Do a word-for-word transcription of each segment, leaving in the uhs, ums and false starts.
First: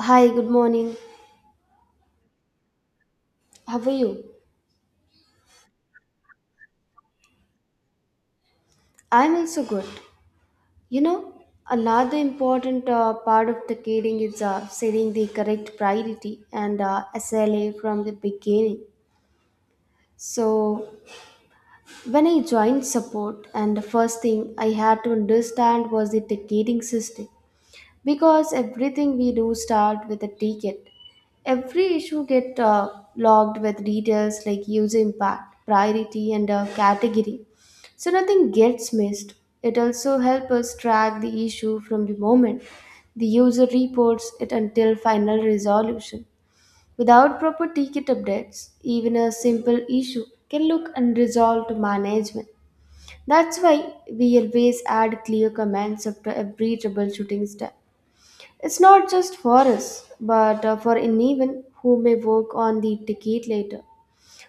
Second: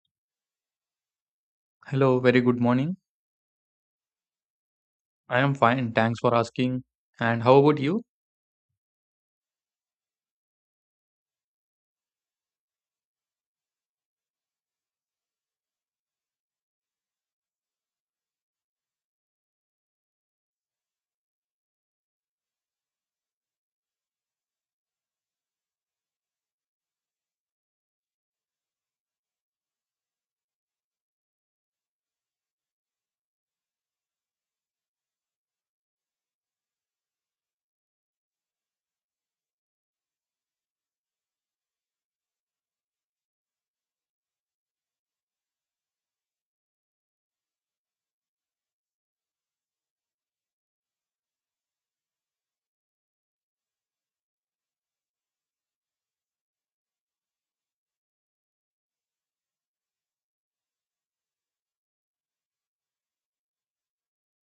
Hi, good morning. Hello, very good morning. How are you? I am fine, thanks for asking. And how about you? I'm also good. You know, Another important uh, part of the coding is uh, setting the correct priority and uh, S L A from the beginning. So, when I joined support, and the first thing I had to understand was the ticketing system, because everything we do start with a ticket. Every issue get uh, logged with details like user impact priority and a category, so nothing gets missed. It also helps us track the issue from the moment the user reports it until final resolution. Without proper ticket updates, even a simple issue can look unresolved to management. That's why we always add clear commands after every troubleshooting step. It's not just for us, but uh, for anyone who may work on the ticket later.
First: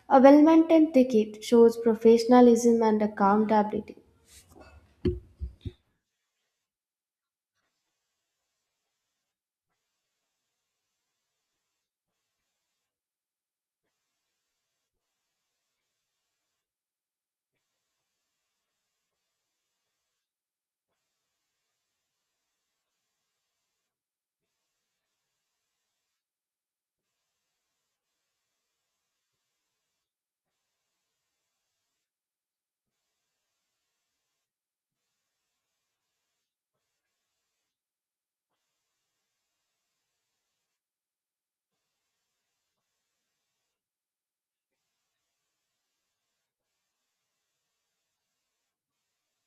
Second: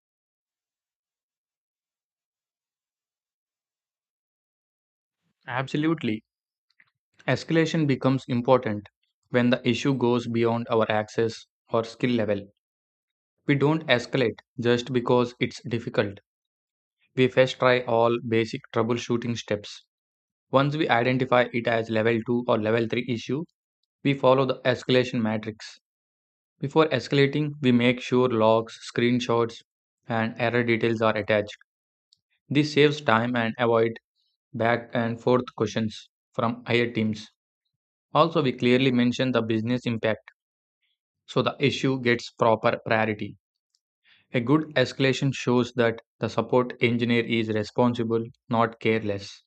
A well maintained ticket shows professionalism and accountability. Absolutely. Escalation becomes important when the issue goes beyond our access or skill level. We don't escalate just because it's difficult. We first try all basic troubleshooting steps. Once we identify it as level two or level three issue, we follow the escalation matrix. Before escalating, we make sure logs, screenshots, and error details are attached. This saves time and avoid back and forth questions from higher teams. Also, we clearly mention the business impact so the issue gets proper priority. A good escalation shows that the support engineer is responsible, not careless.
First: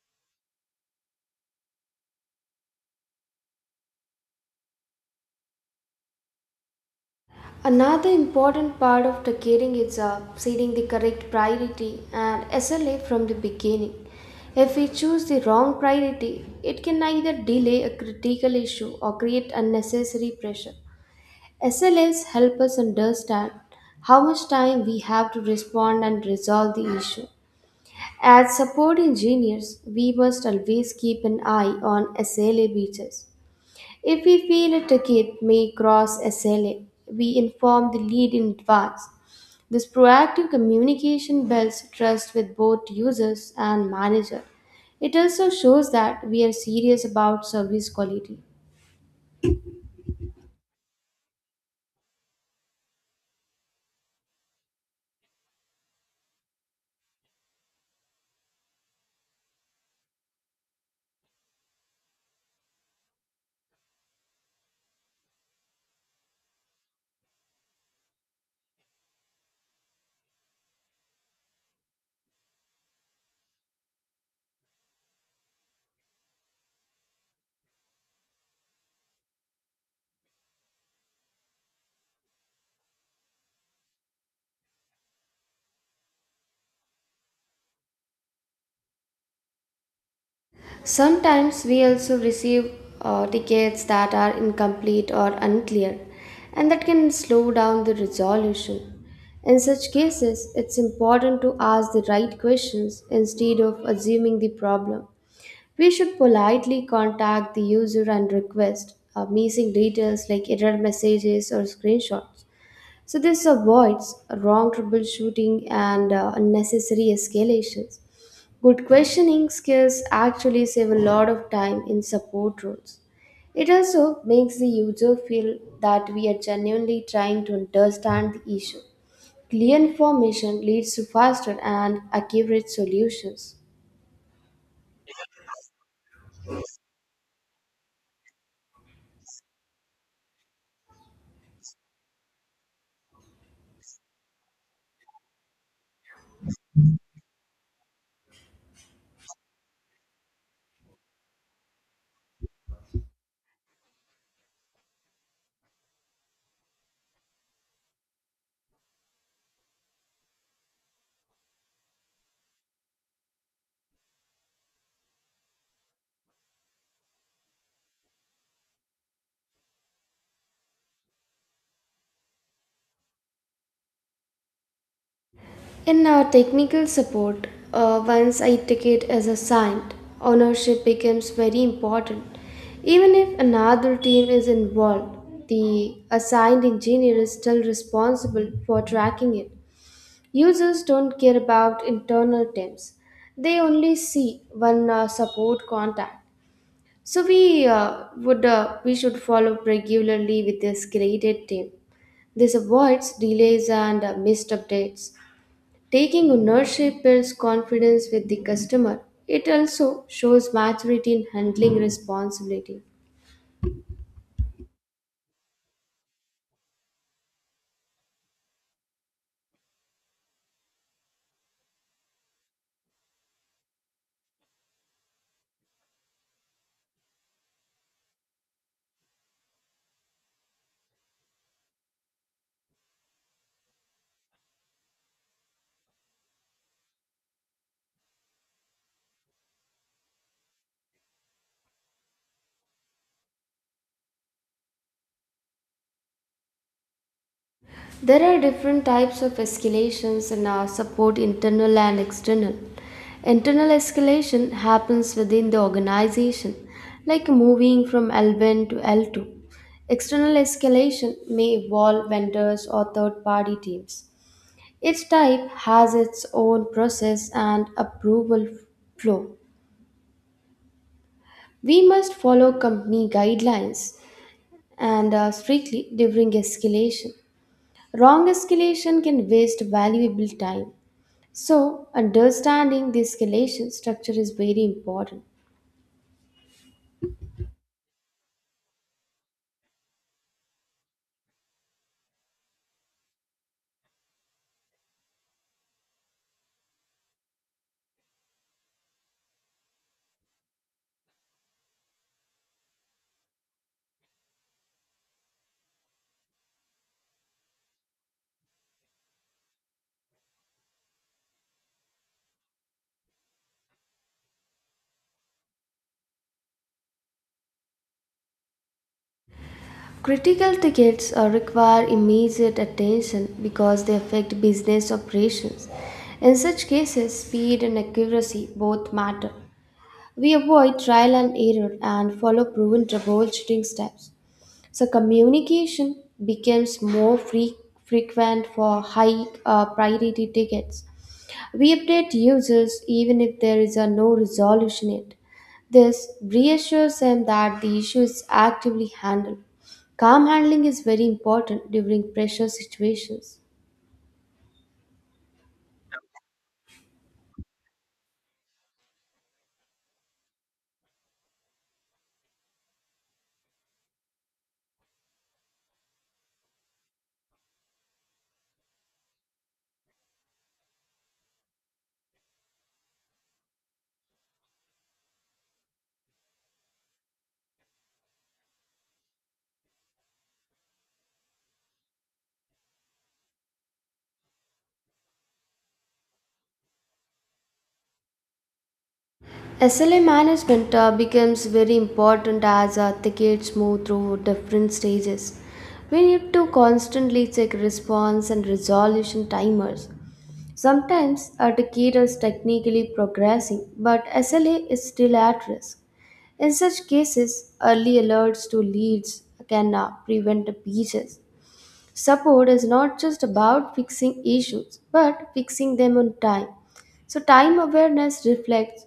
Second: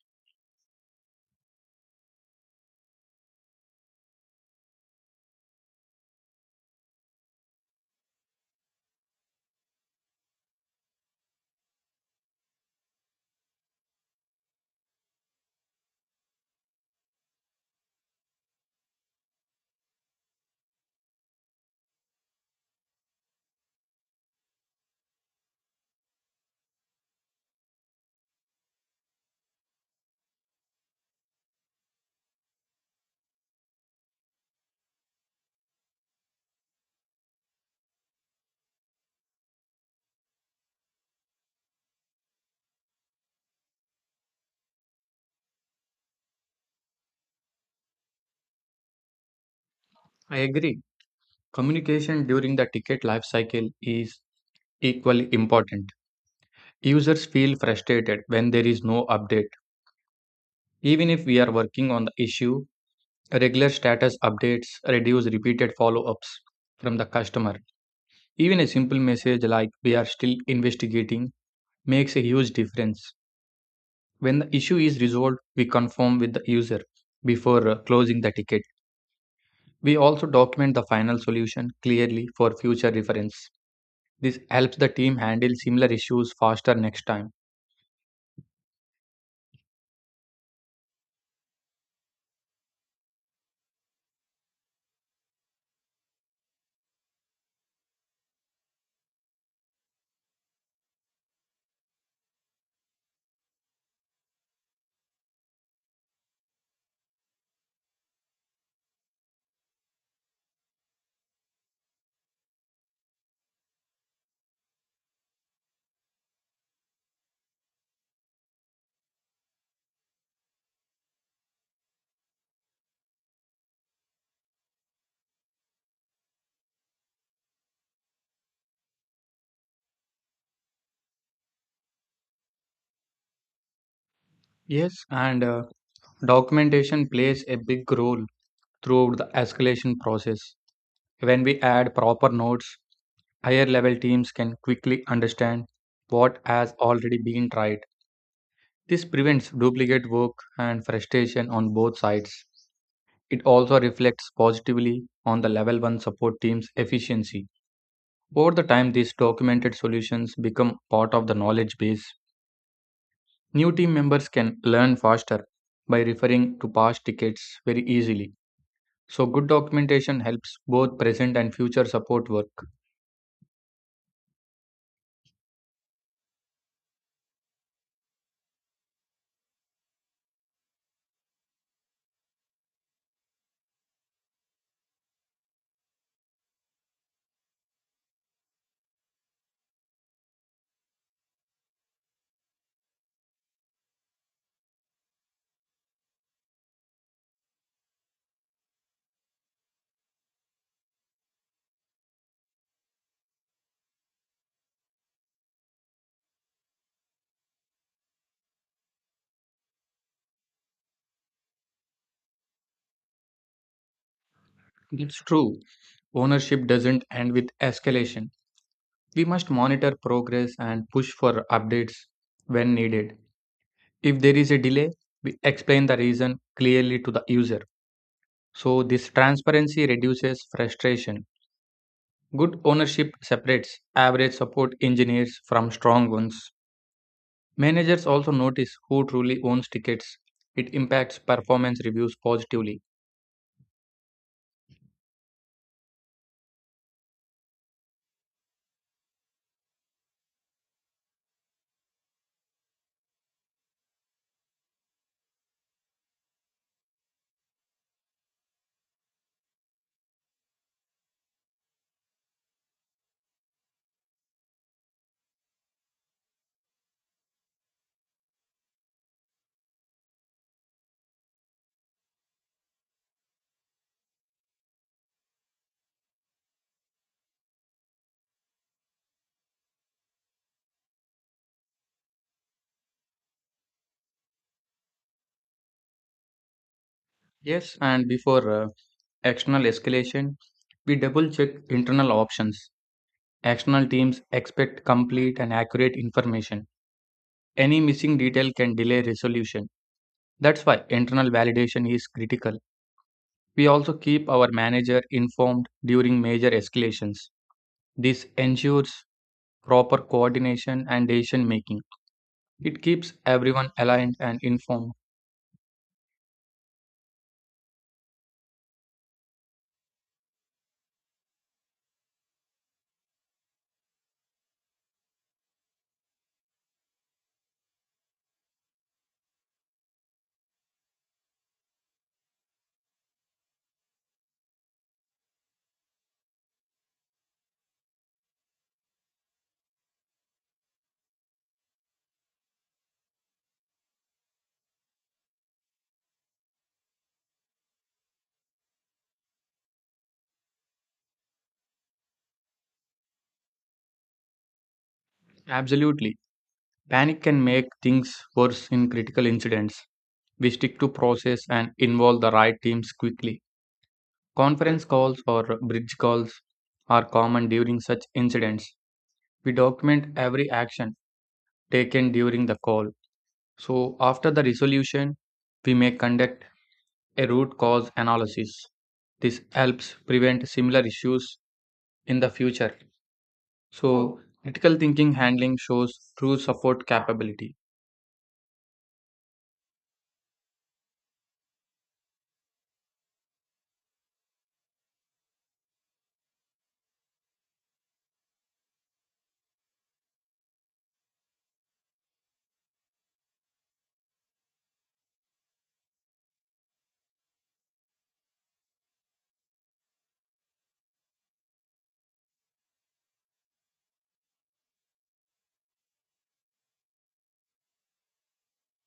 Another important part of ticketing is uh, setting the correct priority and S L A from the beginning. If we choose the wrong priority, it can either delay a critical issue or create unnecessary pressure. S L As help us understand how much time we have to respond and resolve the issue. As support engineers, we must always keep an eye on S L A breaches. If we feel a ticket may cross S L A, we inform the lead in advance. This proactive communication builds trust with both users and manager. It also shows that we are serious about service quality. I agree. Communication during the ticket lifecycle is equally important. Users feel frustrated when there is no update. Even if we are working on the issue, regular status updates reduce repeated follow ups from the customer. Even a simple message like we are still investigating makes a huge difference. When the issue is resolved, we confirm with the user before uh, closing the ticket. We also document the final solution clearly for future reference. This helps the team handle similar issues faster next time. Sometimes we also receive uh, tickets that are incomplete or unclear, and that can slow down the resolution. In such cases, it's important to ask the right questions instead of assuming the problem. We should politely contact the user and request uh, missing details like error messages or screenshots. So, this avoids wrong troubleshooting and uh, unnecessary escalations. Good questioning skills actually save a lot of time in support roles. It also makes the user feel that we are genuinely trying to understand the issue. Clear information leads to faster and accurate solutions. Yes, and uh, documentation plays a big role throughout the escalation process. When we add proper notes, higher level teams can quickly understand what has already been tried. This prevents duplicate work and frustration on both sides. It also reflects positively on the level one support team's efficiency. Over the time, these documented solutions become part of the knowledge base. New team members can learn faster by referring to past tickets very easily. So, good documentation helps both present and future support work. In our technical support, uh, once a ticket is assigned, ownership becomes very important. Even if another team is involved, the assigned engineer is still responsible for tracking it. Users don't care about internal terms, they only see one uh, support contact. So we uh, would uh, we should follow up regularly with this graded team. This avoids delays and uh, missed updates. Taking ownership builds confidence with the customer. It also shows maturity in handling responsibility. It's true, ownership doesn't end with escalation. We must monitor progress and push for updates when needed. If there is a delay, we explain the reason clearly to the user. So, this transparency reduces frustration. Good ownership separates average support engineers from strong ones. Managers also notice who truly owns tickets. It impacts performance reviews positively. There are different types of escalations and are support internal and external. Internal escalation happens within the organization, like moving from L one to L two. External escalation may involve vendors or third party teams. Each type has its own process and approval flow. We must follow company guidelines and are strictly during escalation. Wrong escalation can waste valuable time. So, understanding the escalation structure is very important. Yes, and before uh, external escalation, we double check internal options. External teams expect complete and accurate information. Any missing detail can delay resolution. That's why internal validation is critical. We also keep our manager informed during major escalations. This ensures proper coordination and decision making. It keeps everyone aligned and informed. Critical tickets uh, require immediate attention because they affect business operations. In such cases, speed and accuracy both matter. We avoid trial and error and follow proven troubleshooting steps. So, communication becomes more fre- frequent for high uh, priority tickets. We update users even if there is a no resolution yet. This reassures them that the issue is actively handled. Calm handling is very important during pressure situations. Absolutely. Panic can make things worse in critical incidents. We stick to process and involve the right teams quickly. Conference calls or bridge calls are common during such incidents. We document every action taken during the call. So, after the resolution, we may conduct a root cause analysis. This helps prevent similar issues in the future. So, critical thinking handling shows true support capability. S L A management uh, becomes very important as uh, tickets move through different stages. We need to constantly check response and resolution timers. Sometimes a ticket is technically progressing, but S L A is still at risk. In such cases, early alerts to leads can uh, prevent breaches. Support is not just about fixing issues, but fixing them on time. So, time awareness reflects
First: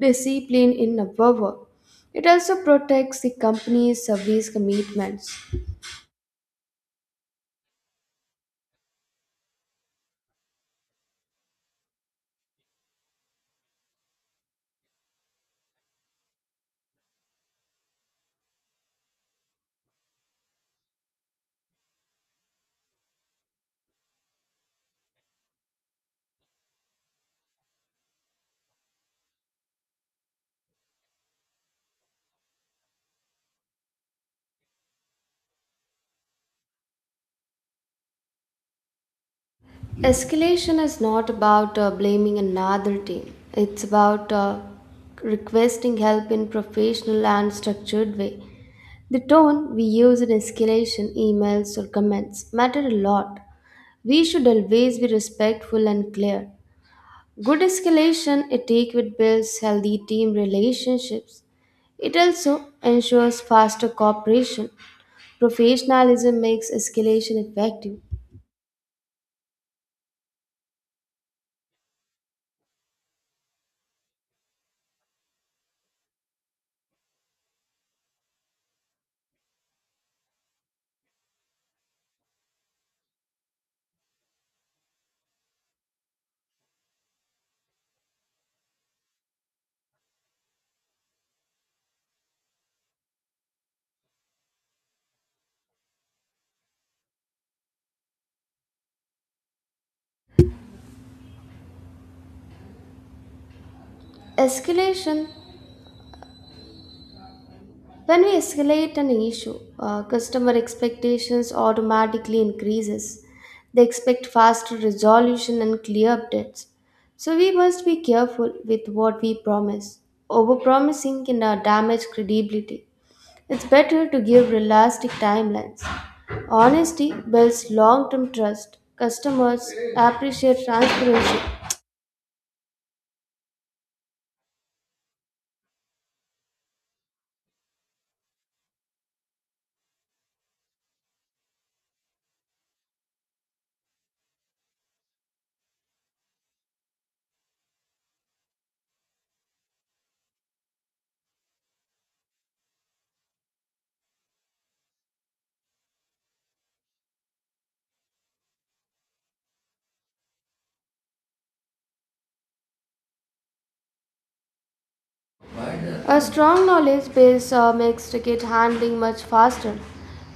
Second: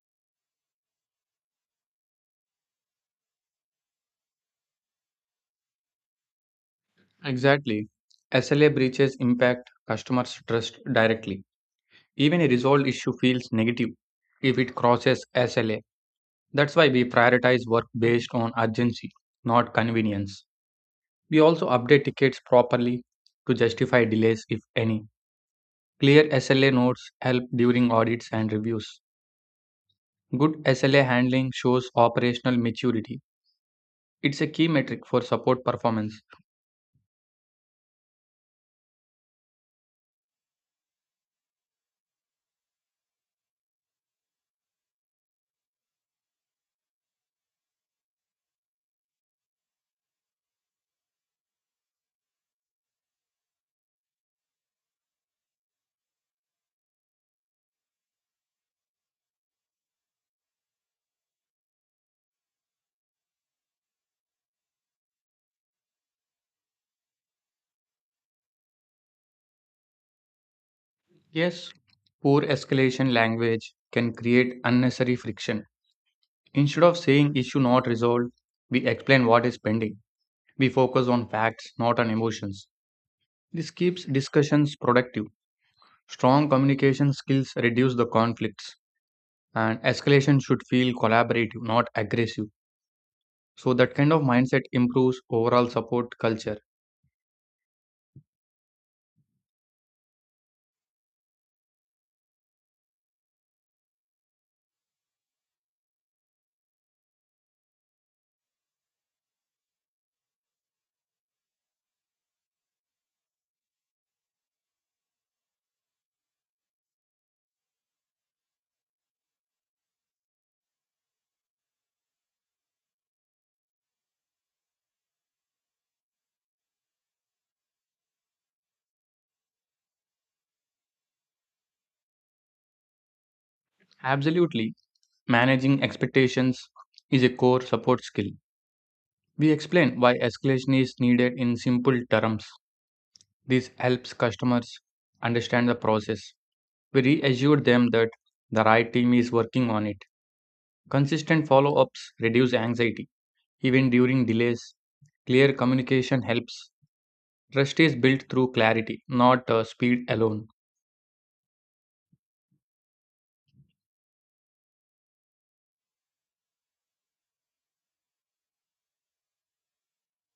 discipline in our work. It also protects the company's service commitments. Exactly. S L A breaches impact customers' trust directly. Even a resolved issue feels negative if it crosses S L A. That's why we prioritize work based on urgency, not convenience. We also update tickets properly to justify delays, if any. Clear S L A notes help during audits and reviews. Good S L A handling shows operational maturity. It's a key metric for support performance. Escalation is not about uh, blaming another team, it's about uh, requesting help in professional and structured way. The tone we use in escalation, emails, or comments matter a lot. We should always be respectful and clear. Good escalation etiquette builds healthy team relationships. It also ensures faster cooperation. Professionalism makes escalation effective. Yes, poor escalation language can create unnecessary friction. Instead of saying issue not resolved, we explain what is pending. We focus on facts, not on emotions. This keeps discussions productive. Strong communication skills reduce the conflicts, and escalation should feel collaborative, not aggressive. So, that kind of mindset improves overall support culture. Escalation. When we escalate an issue, uh, customer expectations automatically increases. They expect faster resolution and clear updates. So we must be careful with what we promise. Overpromising can uh, damage credibility. It's better to give realistic timelines. Honesty builds long-term trust. Customers appreciate transparency. Absolutely, managing expectations is a core support skill. We explain why escalation is needed in simple terms. This helps customers understand the process. We reassured them that the right team is working on it. Consistent follow ups reduce anxiety, even during delays. Clear communication helps. Trust is built through clarity, not uh, speed alone. A strong knowledge base uh, makes ticket handling much faster.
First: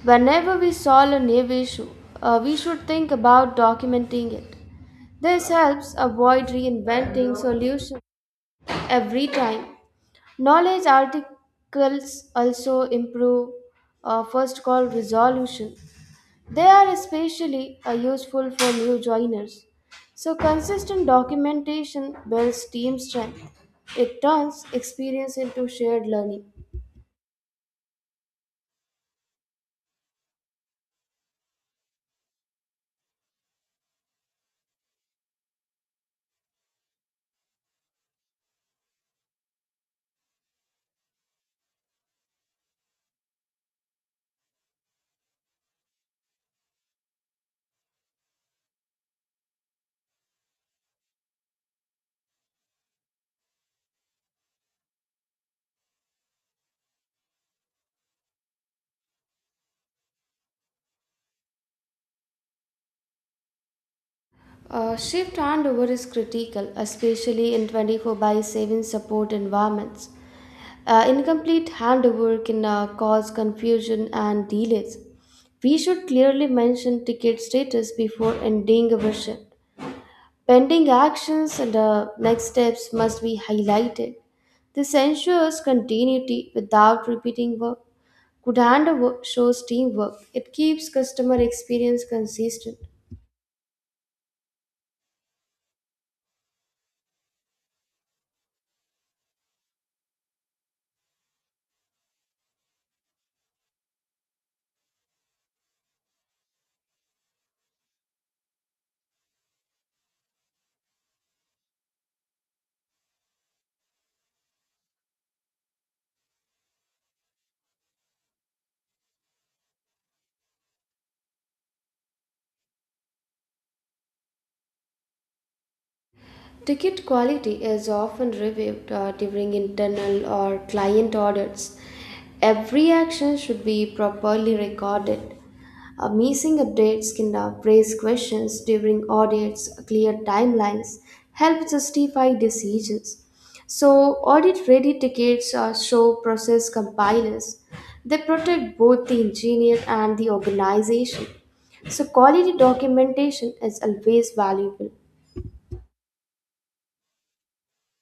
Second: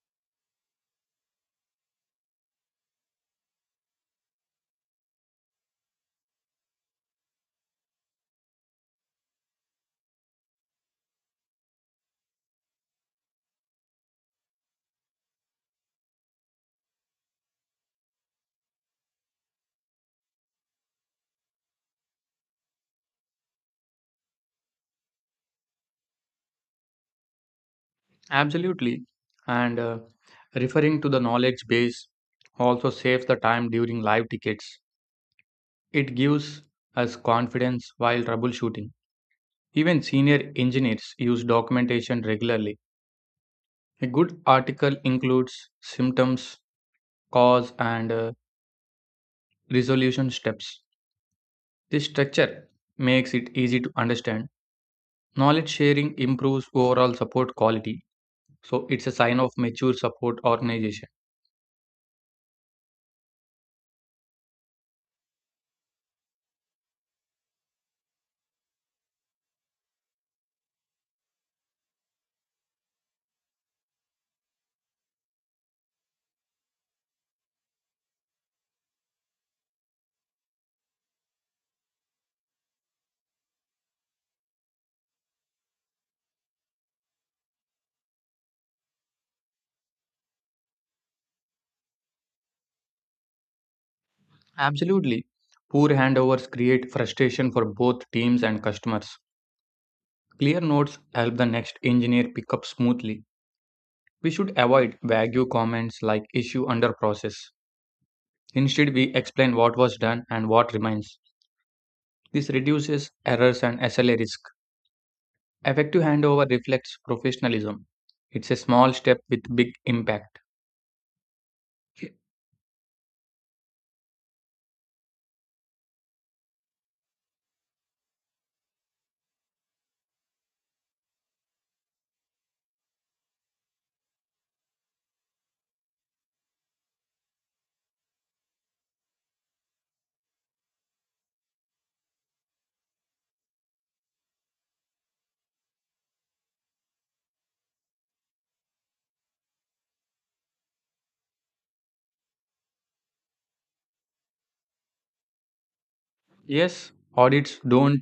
Whenever we solve a new issue, uh, we should think about documenting it. This helps avoid reinventing solutions every time. Knowledge articles also improve uh, first call resolution. They are especially uh, useful for new joiners. So, consistent documentation builds team strength. It turns experience into shared learning. Absolutely. And uh, referring to the knowledge base also saves the time during live tickets. It gives us confidence while troubleshooting. Even senior engineers use documentation regularly. A good article includes symptoms, cause, and uh, resolution steps. This structure makes it easy to understand. Knowledge sharing improves overall support quality, so it's a sign of mature support organization. Uh, shift handover is critical, especially in twenty-four by seven support environments. Uh, incomplete handover can uh, cause confusion and delays. We should clearly mention ticket status before ending our shift. Pending actions and uh, next steps must be highlighted. This ensures continuity without repeating work. Good handover shows teamwork. It keeps customer experience consistent. Absolutely. Poor handovers create frustration for both teams and customers. Clear notes help the next engineer pick up smoothly. We should avoid vague comments like issue under process. Instead, we explain what was done and what remains. This reduces errors and S L A risk. Effective handover reflects professionalism. It's a small step with big impact. Y- Ticket quality is often reviewed uh, during internal or client audits. Every action should be properly recorded. Uh, missing updates can now raise questions during audits. Clear timelines help justify decisions. So, audit ready tickets uh, show process compilers. They protect both the engineer and the organization. So, quality documentation is always valuable. Yes, audits don't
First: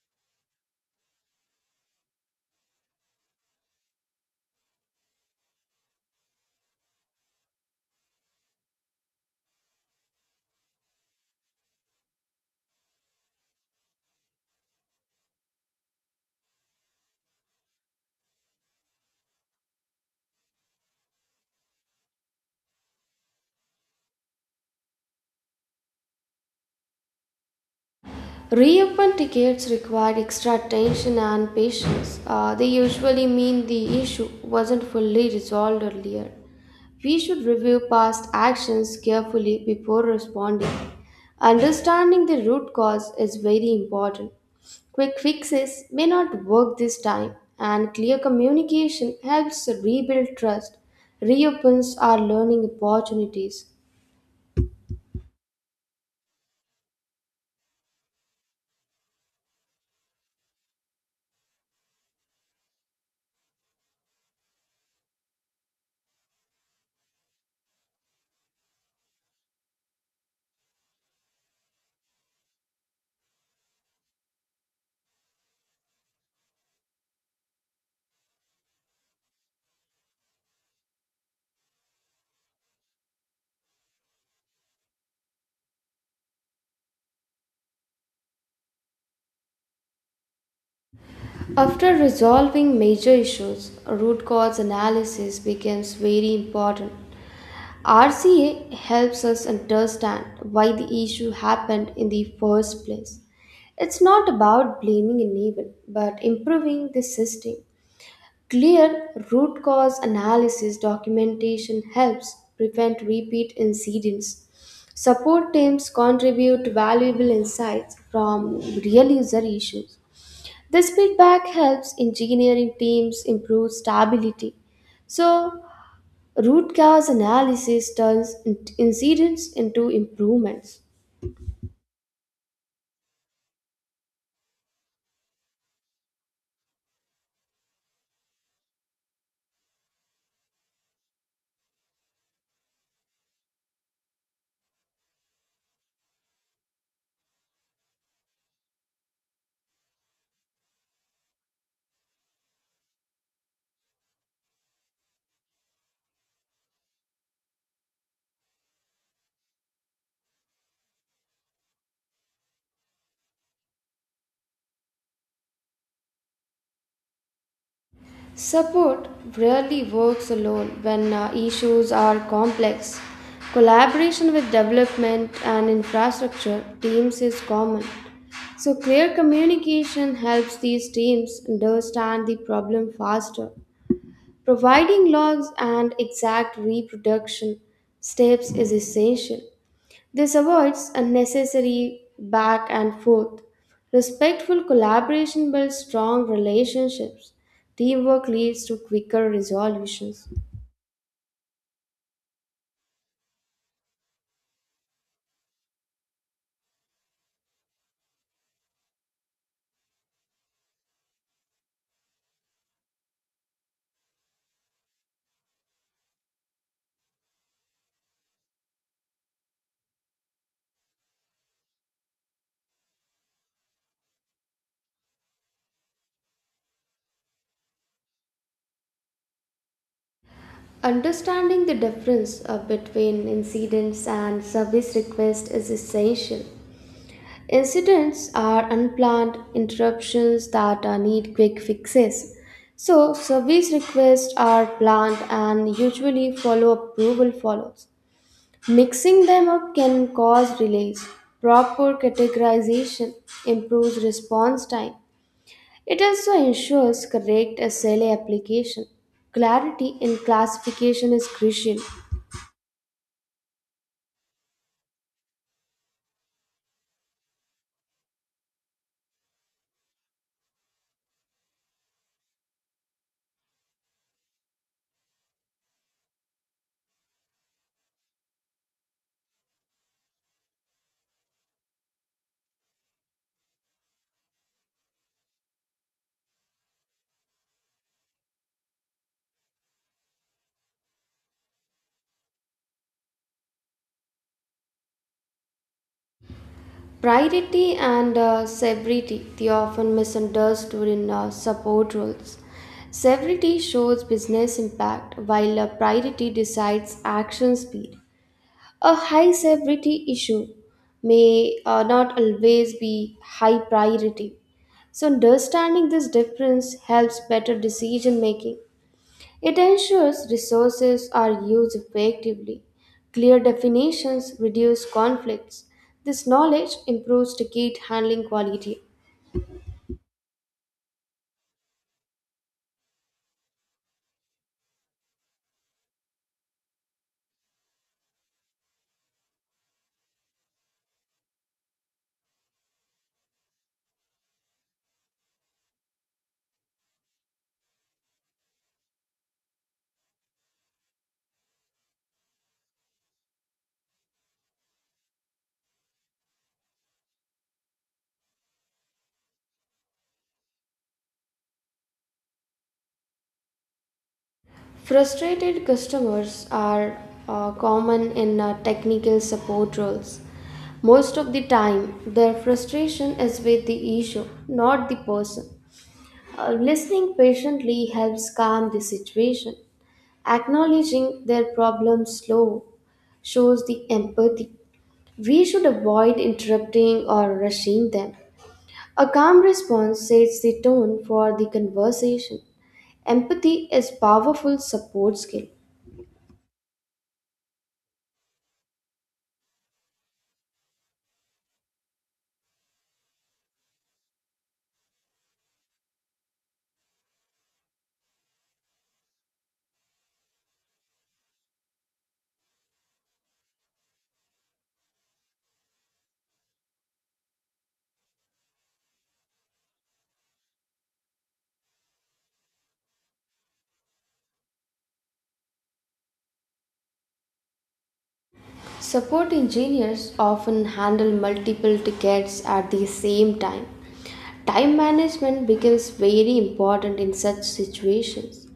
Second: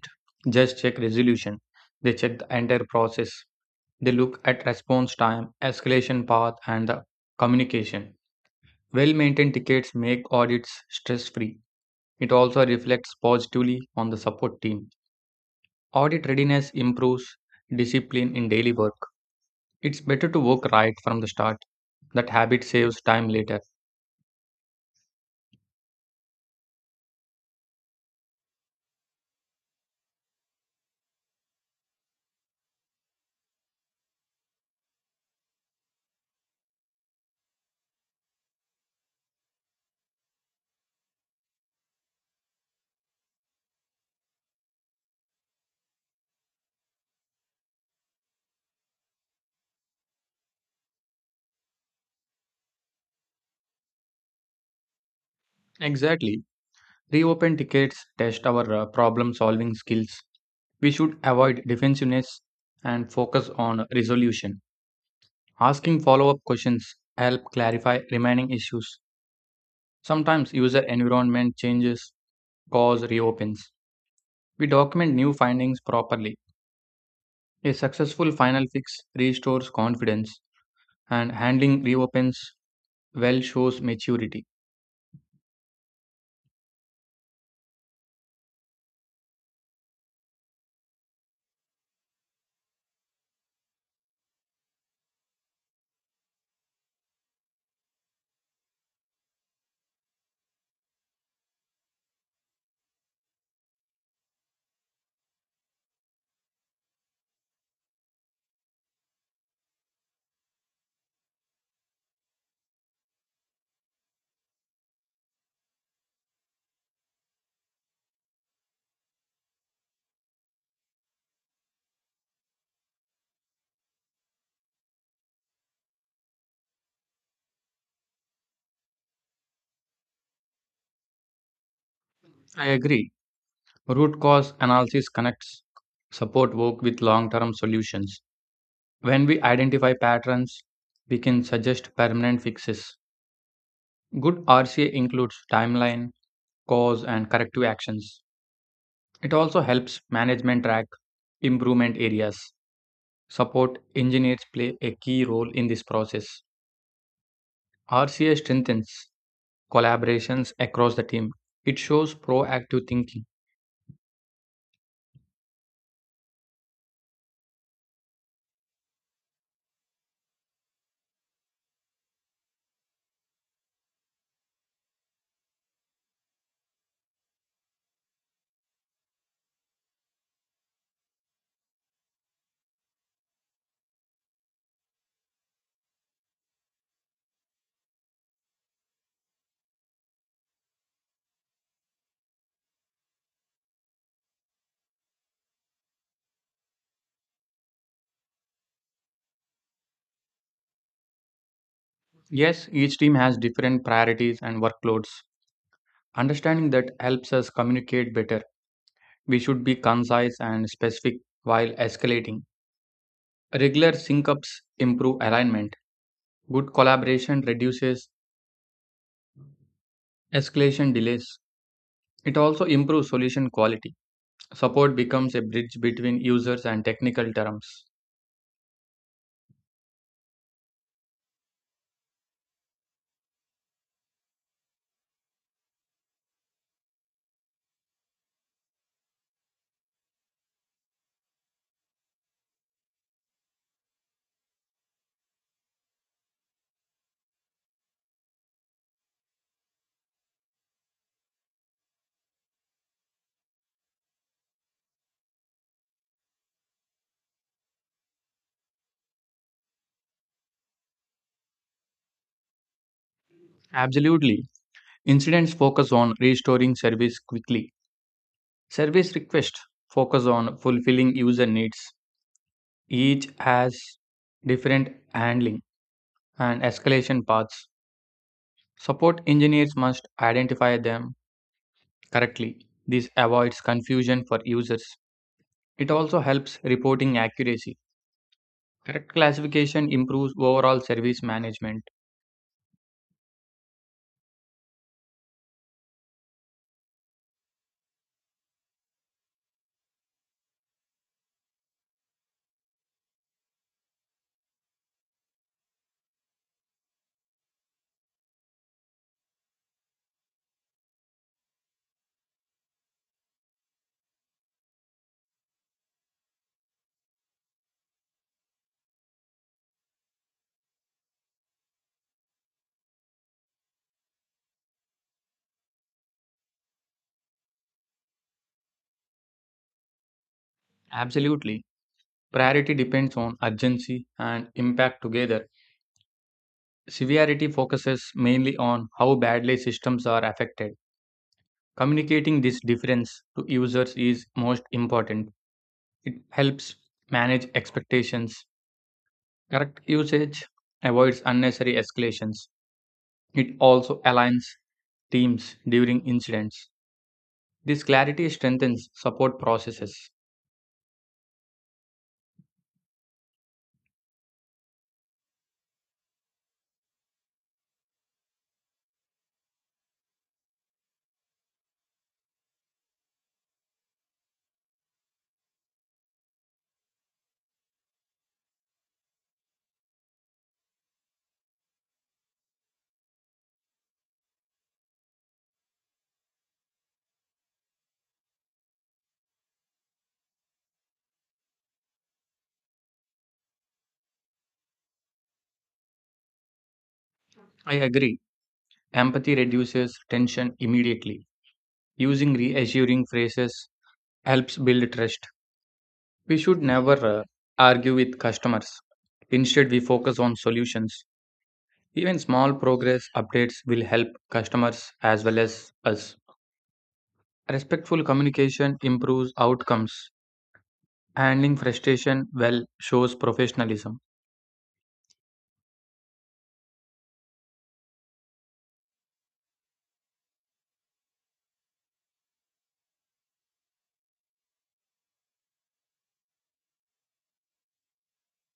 just check resolution, they check the entire process. They look at response time, escalation path, and the communication. Well maintained tickets make audits stress free. It also reflects positively on the support team. Audit readiness improves discipline in daily work. It's better to work right from the start. That habit saves time later. Reopen tickets required extra attention and patience. Uh, they usually mean the issue wasn't fully resolved earlier. We should review past actions carefully before responding. Understanding the root cause is very important. Quick fixes may not work this time, and clear communication helps rebuild trust, reopens our learning opportunities. Exactly. Reopen tickets test our uh, problem solving skills. We should avoid defensiveness and focus on resolution. Asking follow up questions help clarify remaining issues. Sometimes user environment changes cause reopens. We document new findings properly. A successful final fix restores confidence, and handling reopens well shows maturity. After resolving major issues, root cause analysis becomes very important. R C A helps us understand why the issue happened in the first place. It's not about blaming anyone, but improving the system. Clear root cause analysis documentation helps prevent repeat incidents. Support teams contribute valuable insights from real user issues. This feedback helps engineering teams improve stability. So, root cause analysis turns in- incidents into improvements. I agree. Root cause analysis connects support work with long term solutions. When we identify patterns, we can suggest permanent fixes. Good R C A includes timeline, cause, and corrective actions. It also helps management track improvement areas. Support engineers play a key role in this process. R C A strengthens collaborations across the team. It shows proactive thinking. Support rarely works alone when uh, issues are complex. Collaboration with development and infrastructure teams is common. So, clear communication helps these teams understand the problem faster. Providing logs and exact reproduction steps is essential. This avoids unnecessary back and forth. Respectful collaboration builds strong relationships. Teamwork leads to quicker resolutions. Yes, each team has different priorities and workloads. Understanding that helps us communicate better. We should be concise and specific while escalating. Regular sync ups improve alignment. Good collaboration reduces escalation delays. It also improves solution quality. Support becomes a bridge between users and technical terms. Understanding the difference uh, between incidents and service requests is essential. Incidents are unplanned interruptions that uh, need quick fixes. So, service requests are planned and usually follow approval follows. Mixing them up can cause delays. Proper categorization improves response time. It also ensures correct S L A application. Clarity in classification is crucial. Absolutely. Incidents focus on restoring service quickly. Service requests focus on fulfilling user needs. Each has different handling and escalation paths. Support engineers must identify them correctly. This avoids confusion for users. It also helps reporting accuracy. Correct classification improves overall service management. Priority and uh, severity, they are often misunderstood in uh, support roles. Severity shows business impact, while uh, priority decides action speed. A high severity issue may uh, not always be high priority. So, understanding this difference helps better decision making. It ensures resources are used effectively, clear definitions reduce conflicts. This knowledge improves ticket handling quality. Absolutely. Priority depends on urgency and impact together. Severity focuses mainly on how badly systems are affected. Communicating this difference to users is most important. It helps manage expectations. Correct usage avoids unnecessary escalations. It also aligns teams during incidents. This clarity strengthens support processes. Frustrated customers are uh, common in uh, technical support roles. Most of the time, their frustration is with the issue, not the person. Uh, listening patiently helps calm the situation. Acknowledging their problems slow shows the empathy. We should avoid interrupting or rushing them. A calm response sets the tone for the conversation. Empathy is powerful support skill. I agree. Empathy reduces tension immediately. Using reassuring phrases helps build trust. We should never uh, argue with customers. Instead, we focus on solutions. Even small progress updates will help customers as well as us. Respectful communication improves outcomes. Handling frustration well shows professionalism. Support engineers often handle multiple tickets at the same time. Time management becomes very important in such situations.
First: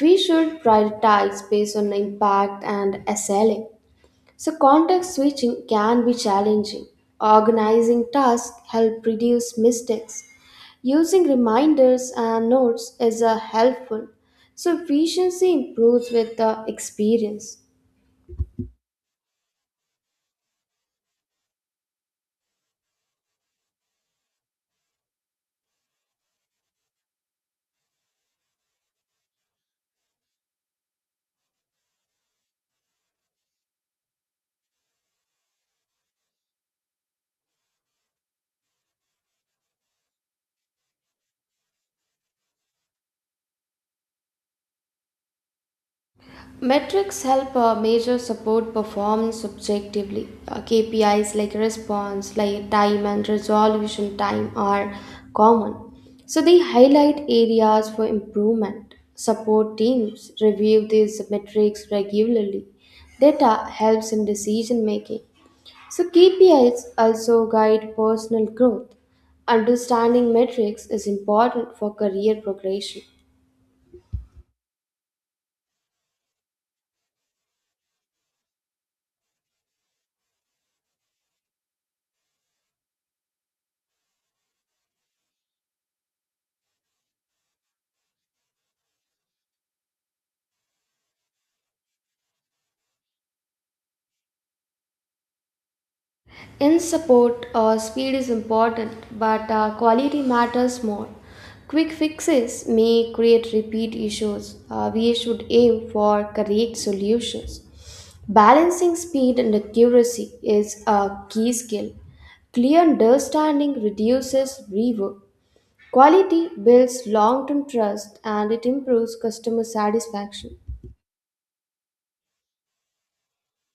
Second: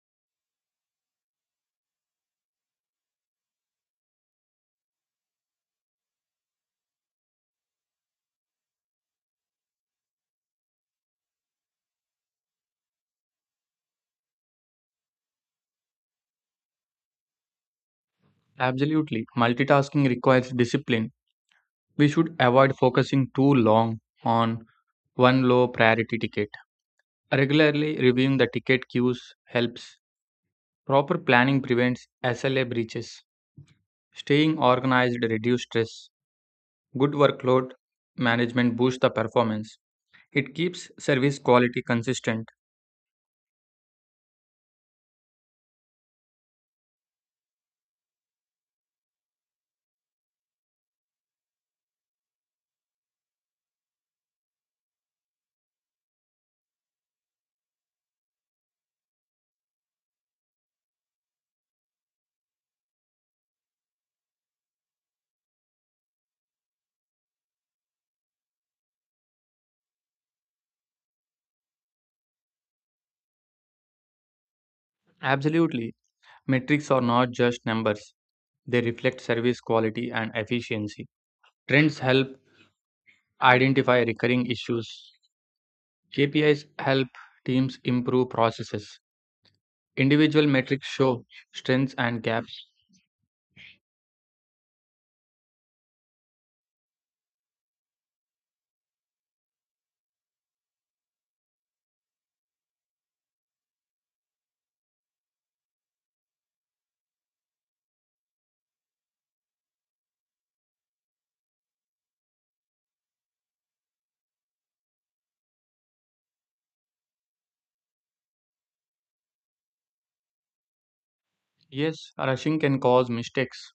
We should prioritize based on impact and S L A. So, context switching can be challenging. Organizing tasks help reduce mistakes. Using reminders and notes is uh, helpful. So, efficiency improves with the experience. Absolutely. Multitasking requires discipline. We should avoid focusing too long on one low priority ticket. Regularly reviewing the ticket queues helps. Proper planning prevents S L A breaches. Staying organized reduces stress. Good workload management boosts the performance. It keeps service quality consistent. Metrics help uh, measure support performance objectively. Uh, K P Is like response like time and resolution time are common. So they highlight areas for improvement. Support teams review these metrics regularly. Data helps in decision making. So K P Is also guide personal growth. Understanding metrics is important for career progression. Absolutely. Metrics are not just numbers, they reflect service quality and efficiency. Trends help identify recurring issues. K P Is help teams improve processes. Individual metrics show strengths and gaps. In support, uh, speed is important, but uh, quality matters more. Quick fixes may create repeat issues. Uh, we should aim for correct solutions. Balancing speed and accuracy is a key skill. Clear understanding reduces rework. Quality builds long term trust and it improves customer satisfaction. Yes, rushing can cause mistakes.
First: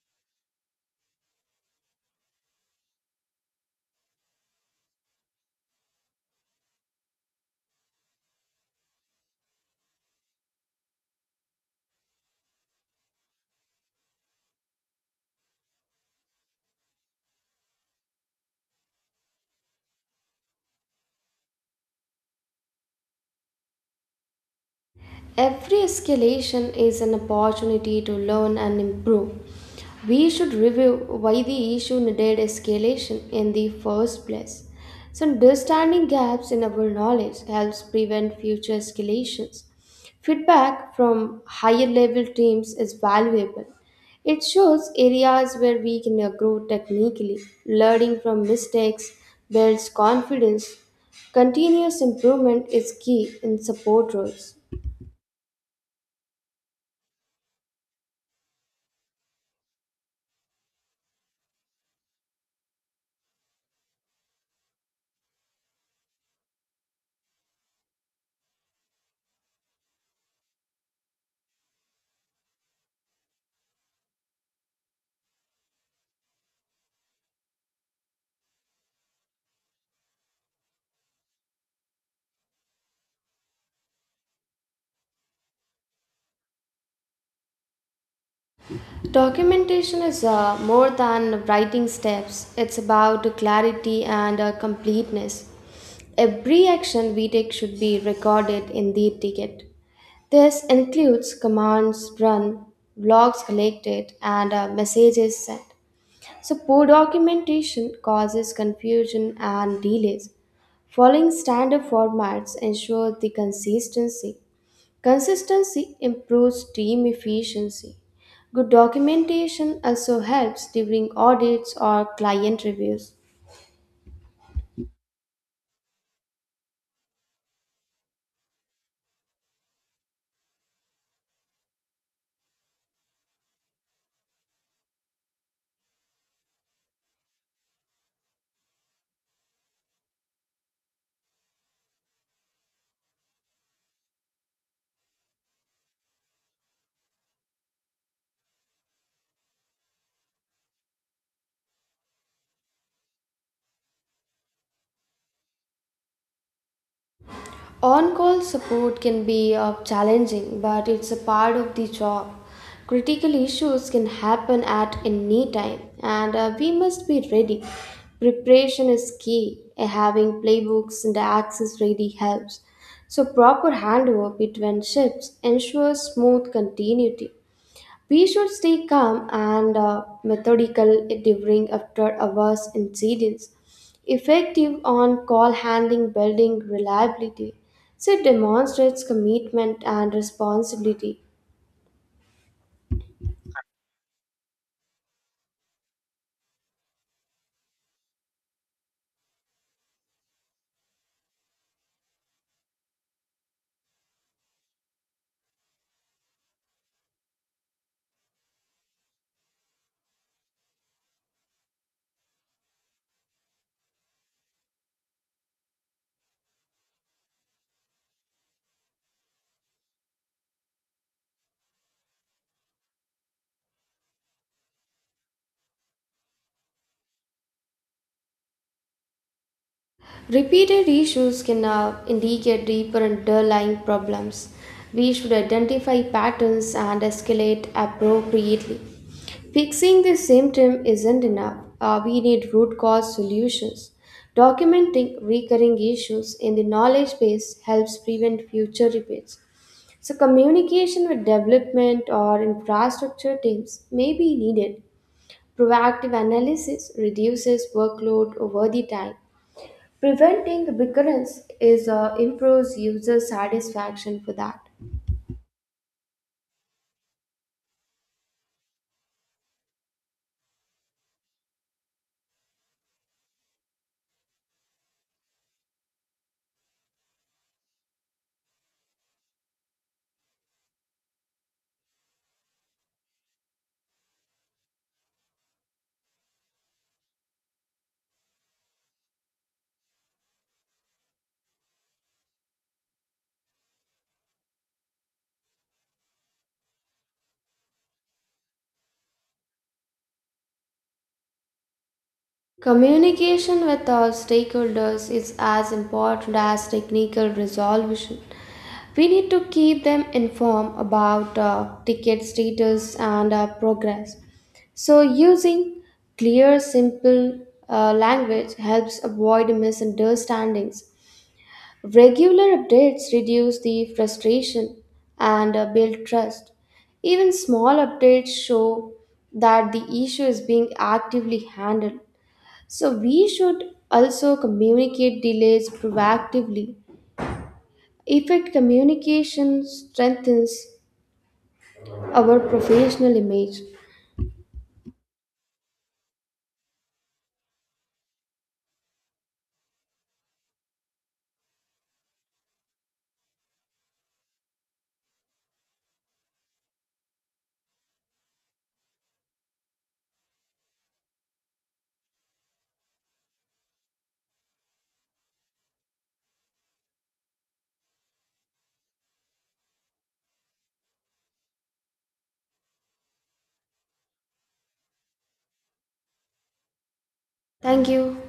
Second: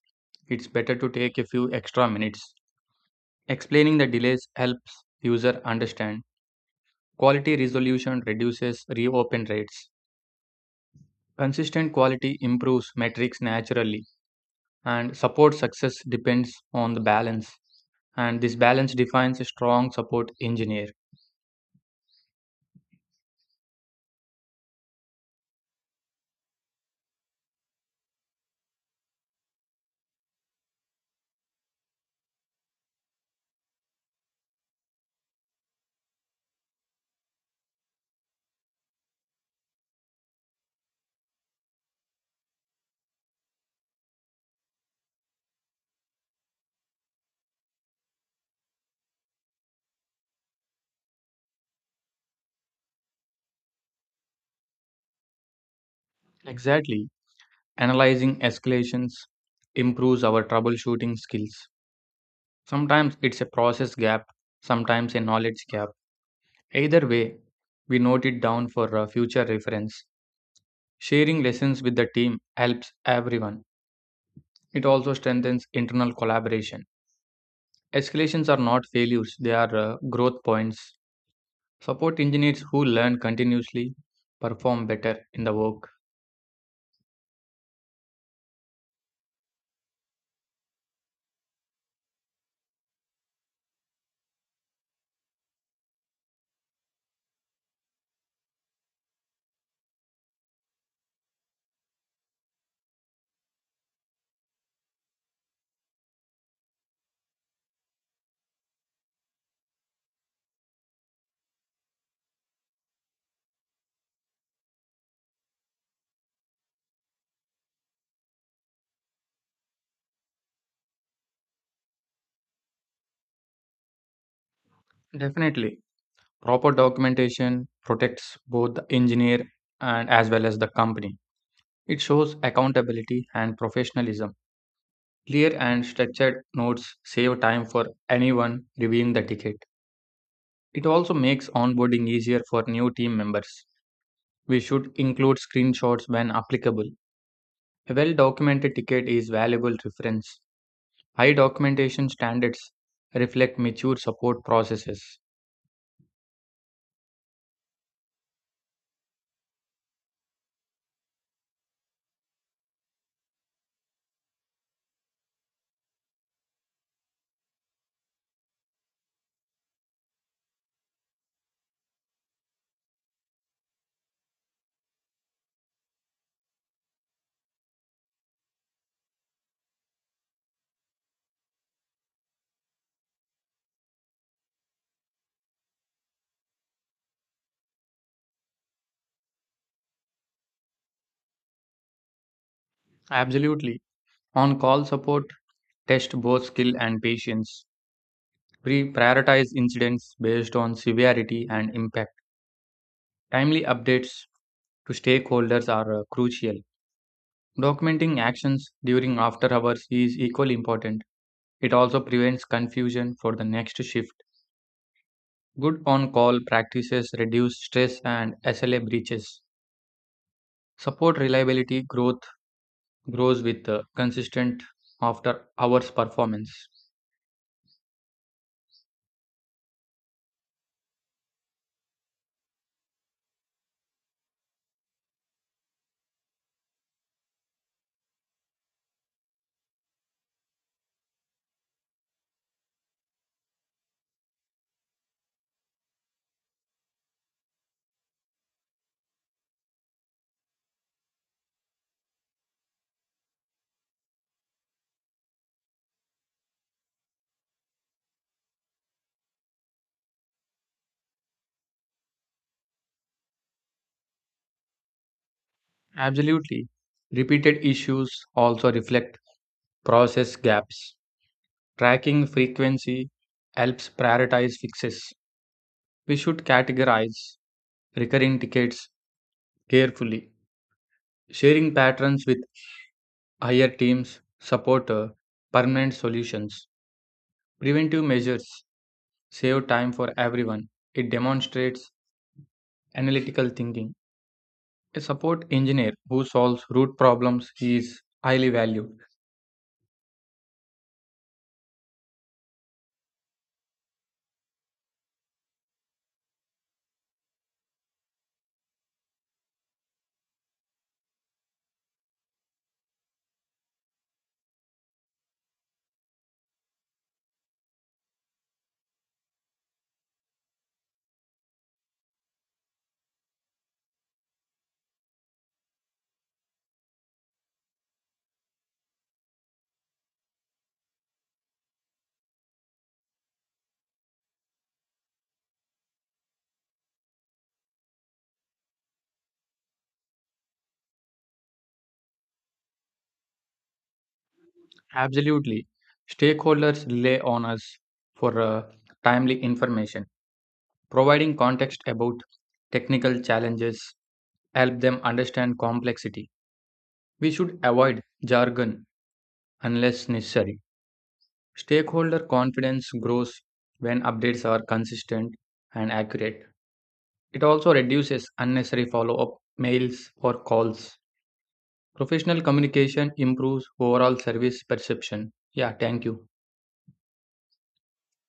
It's better to take a few extra minutes. Explaining the delays helps user understand. Quality resolution reduces reopen rates. Consistent quality improves metrics naturally, and support success depends on the balance. And this balance defines a strong support engineer. Every escalation is an opportunity to learn and improve. We should review why the issue needed escalation in the first place. So, understanding gaps in our knowledge helps prevent future escalations. Feedback from higher level teams is valuable. It shows areas where we can grow technically. Learning from mistakes builds confidence. Continuous improvement is key in support roles. Exactly. Analyzing escalations improves our troubleshooting skills. Sometimes it's a process gap, sometimes a knowledge gap. Either way, we note it down for uh, future reference. Sharing lessons with the team helps everyone. It also strengthens internal collaboration. Escalations are not failures, they are uh, growth points. Support engineers who learn continuously perform better in the work. Documentation is uh, more than writing steps, it's about clarity and uh, completeness. Every action we take should be recorded in the ticket. This includes commands run, logs collected, and uh, messages sent. So, poor documentation causes confusion and delays. Following standard formats ensures the consistency. Consistency improves team efficiency. Good documentation also helps during audits or client reviews. Definitely, proper documentation protects both the engineer and as well as the company. It shows accountability and professionalism. Clear and structured notes save time for anyone reviewing the ticket. It also makes onboarding easier for new team members. We should include screenshots when applicable. A well documented ticket is valuable reference. High documentation standards reflect mature support processes. On call support can be uh, challenging, but it's a part of the job. Critical issues can happen at any time, and uh, we must be ready. Preparation is key. Uh, Having playbooks and access ready helps. So, proper handover between shifts ensures smooth continuity. We should stay calm and uh, methodical during after hours incidents, effective on call handling, building reliability. So it demonstrates commitment and responsibility. Absolutely. On call support, test both skill and patience. We prioritize incidents based on severity and impact. Timely updates to stakeholders are uh, crucial. Documenting actions during after hours is equally important. It also prevents confusion for the next shift. Good on call practices reduce stress and S L A breaches. Support reliability growth grows with uh, consistent after hours performance. Repeated issues can uh, indicate deeper underlying problems. We should identify patterns and escalate appropriately. Fixing the symptom isn't enough. Uh, we need root cause solutions. Documenting recurring issues in the knowledge base helps prevent future repeats. So, communication with development or infrastructure teams may be needed. Proactive analysis reduces workload over the time. Preventing recurrence is uh, improves user satisfaction for that. Absolutely. Repeated issues also reflect process gaps. Tracking frequency helps prioritize fixes. We should categorize recurring tickets carefully. Sharing patterns with higher teams support uh, permanent solutions. Preventive measures save time for everyone. It demonstrates analytical thinking. A support engineer who solves root problems is highly valued. Communication with our stakeholders is as important as technical resolution. We need to keep them informed about uh, ticket status and uh, progress. So, using clear, simple uh, language helps avoid misunderstandings. Regular updates reduce the frustration and uh, build trust. Even small updates show that the issue is being actively handled. So, we should also communicate delays proactively. Effective communication strengthens our professional image. Absolutely. Stakeholders rely on us for uh, timely information. Providing context about technical challenges help them understand complexity. We should avoid jargon unless necessary. Stakeholder confidence grows when updates are consistent and accurate. It also reduces unnecessary follow up mails or calls. Professional communication improves overall service perception. Yeah, thank you. Thank you.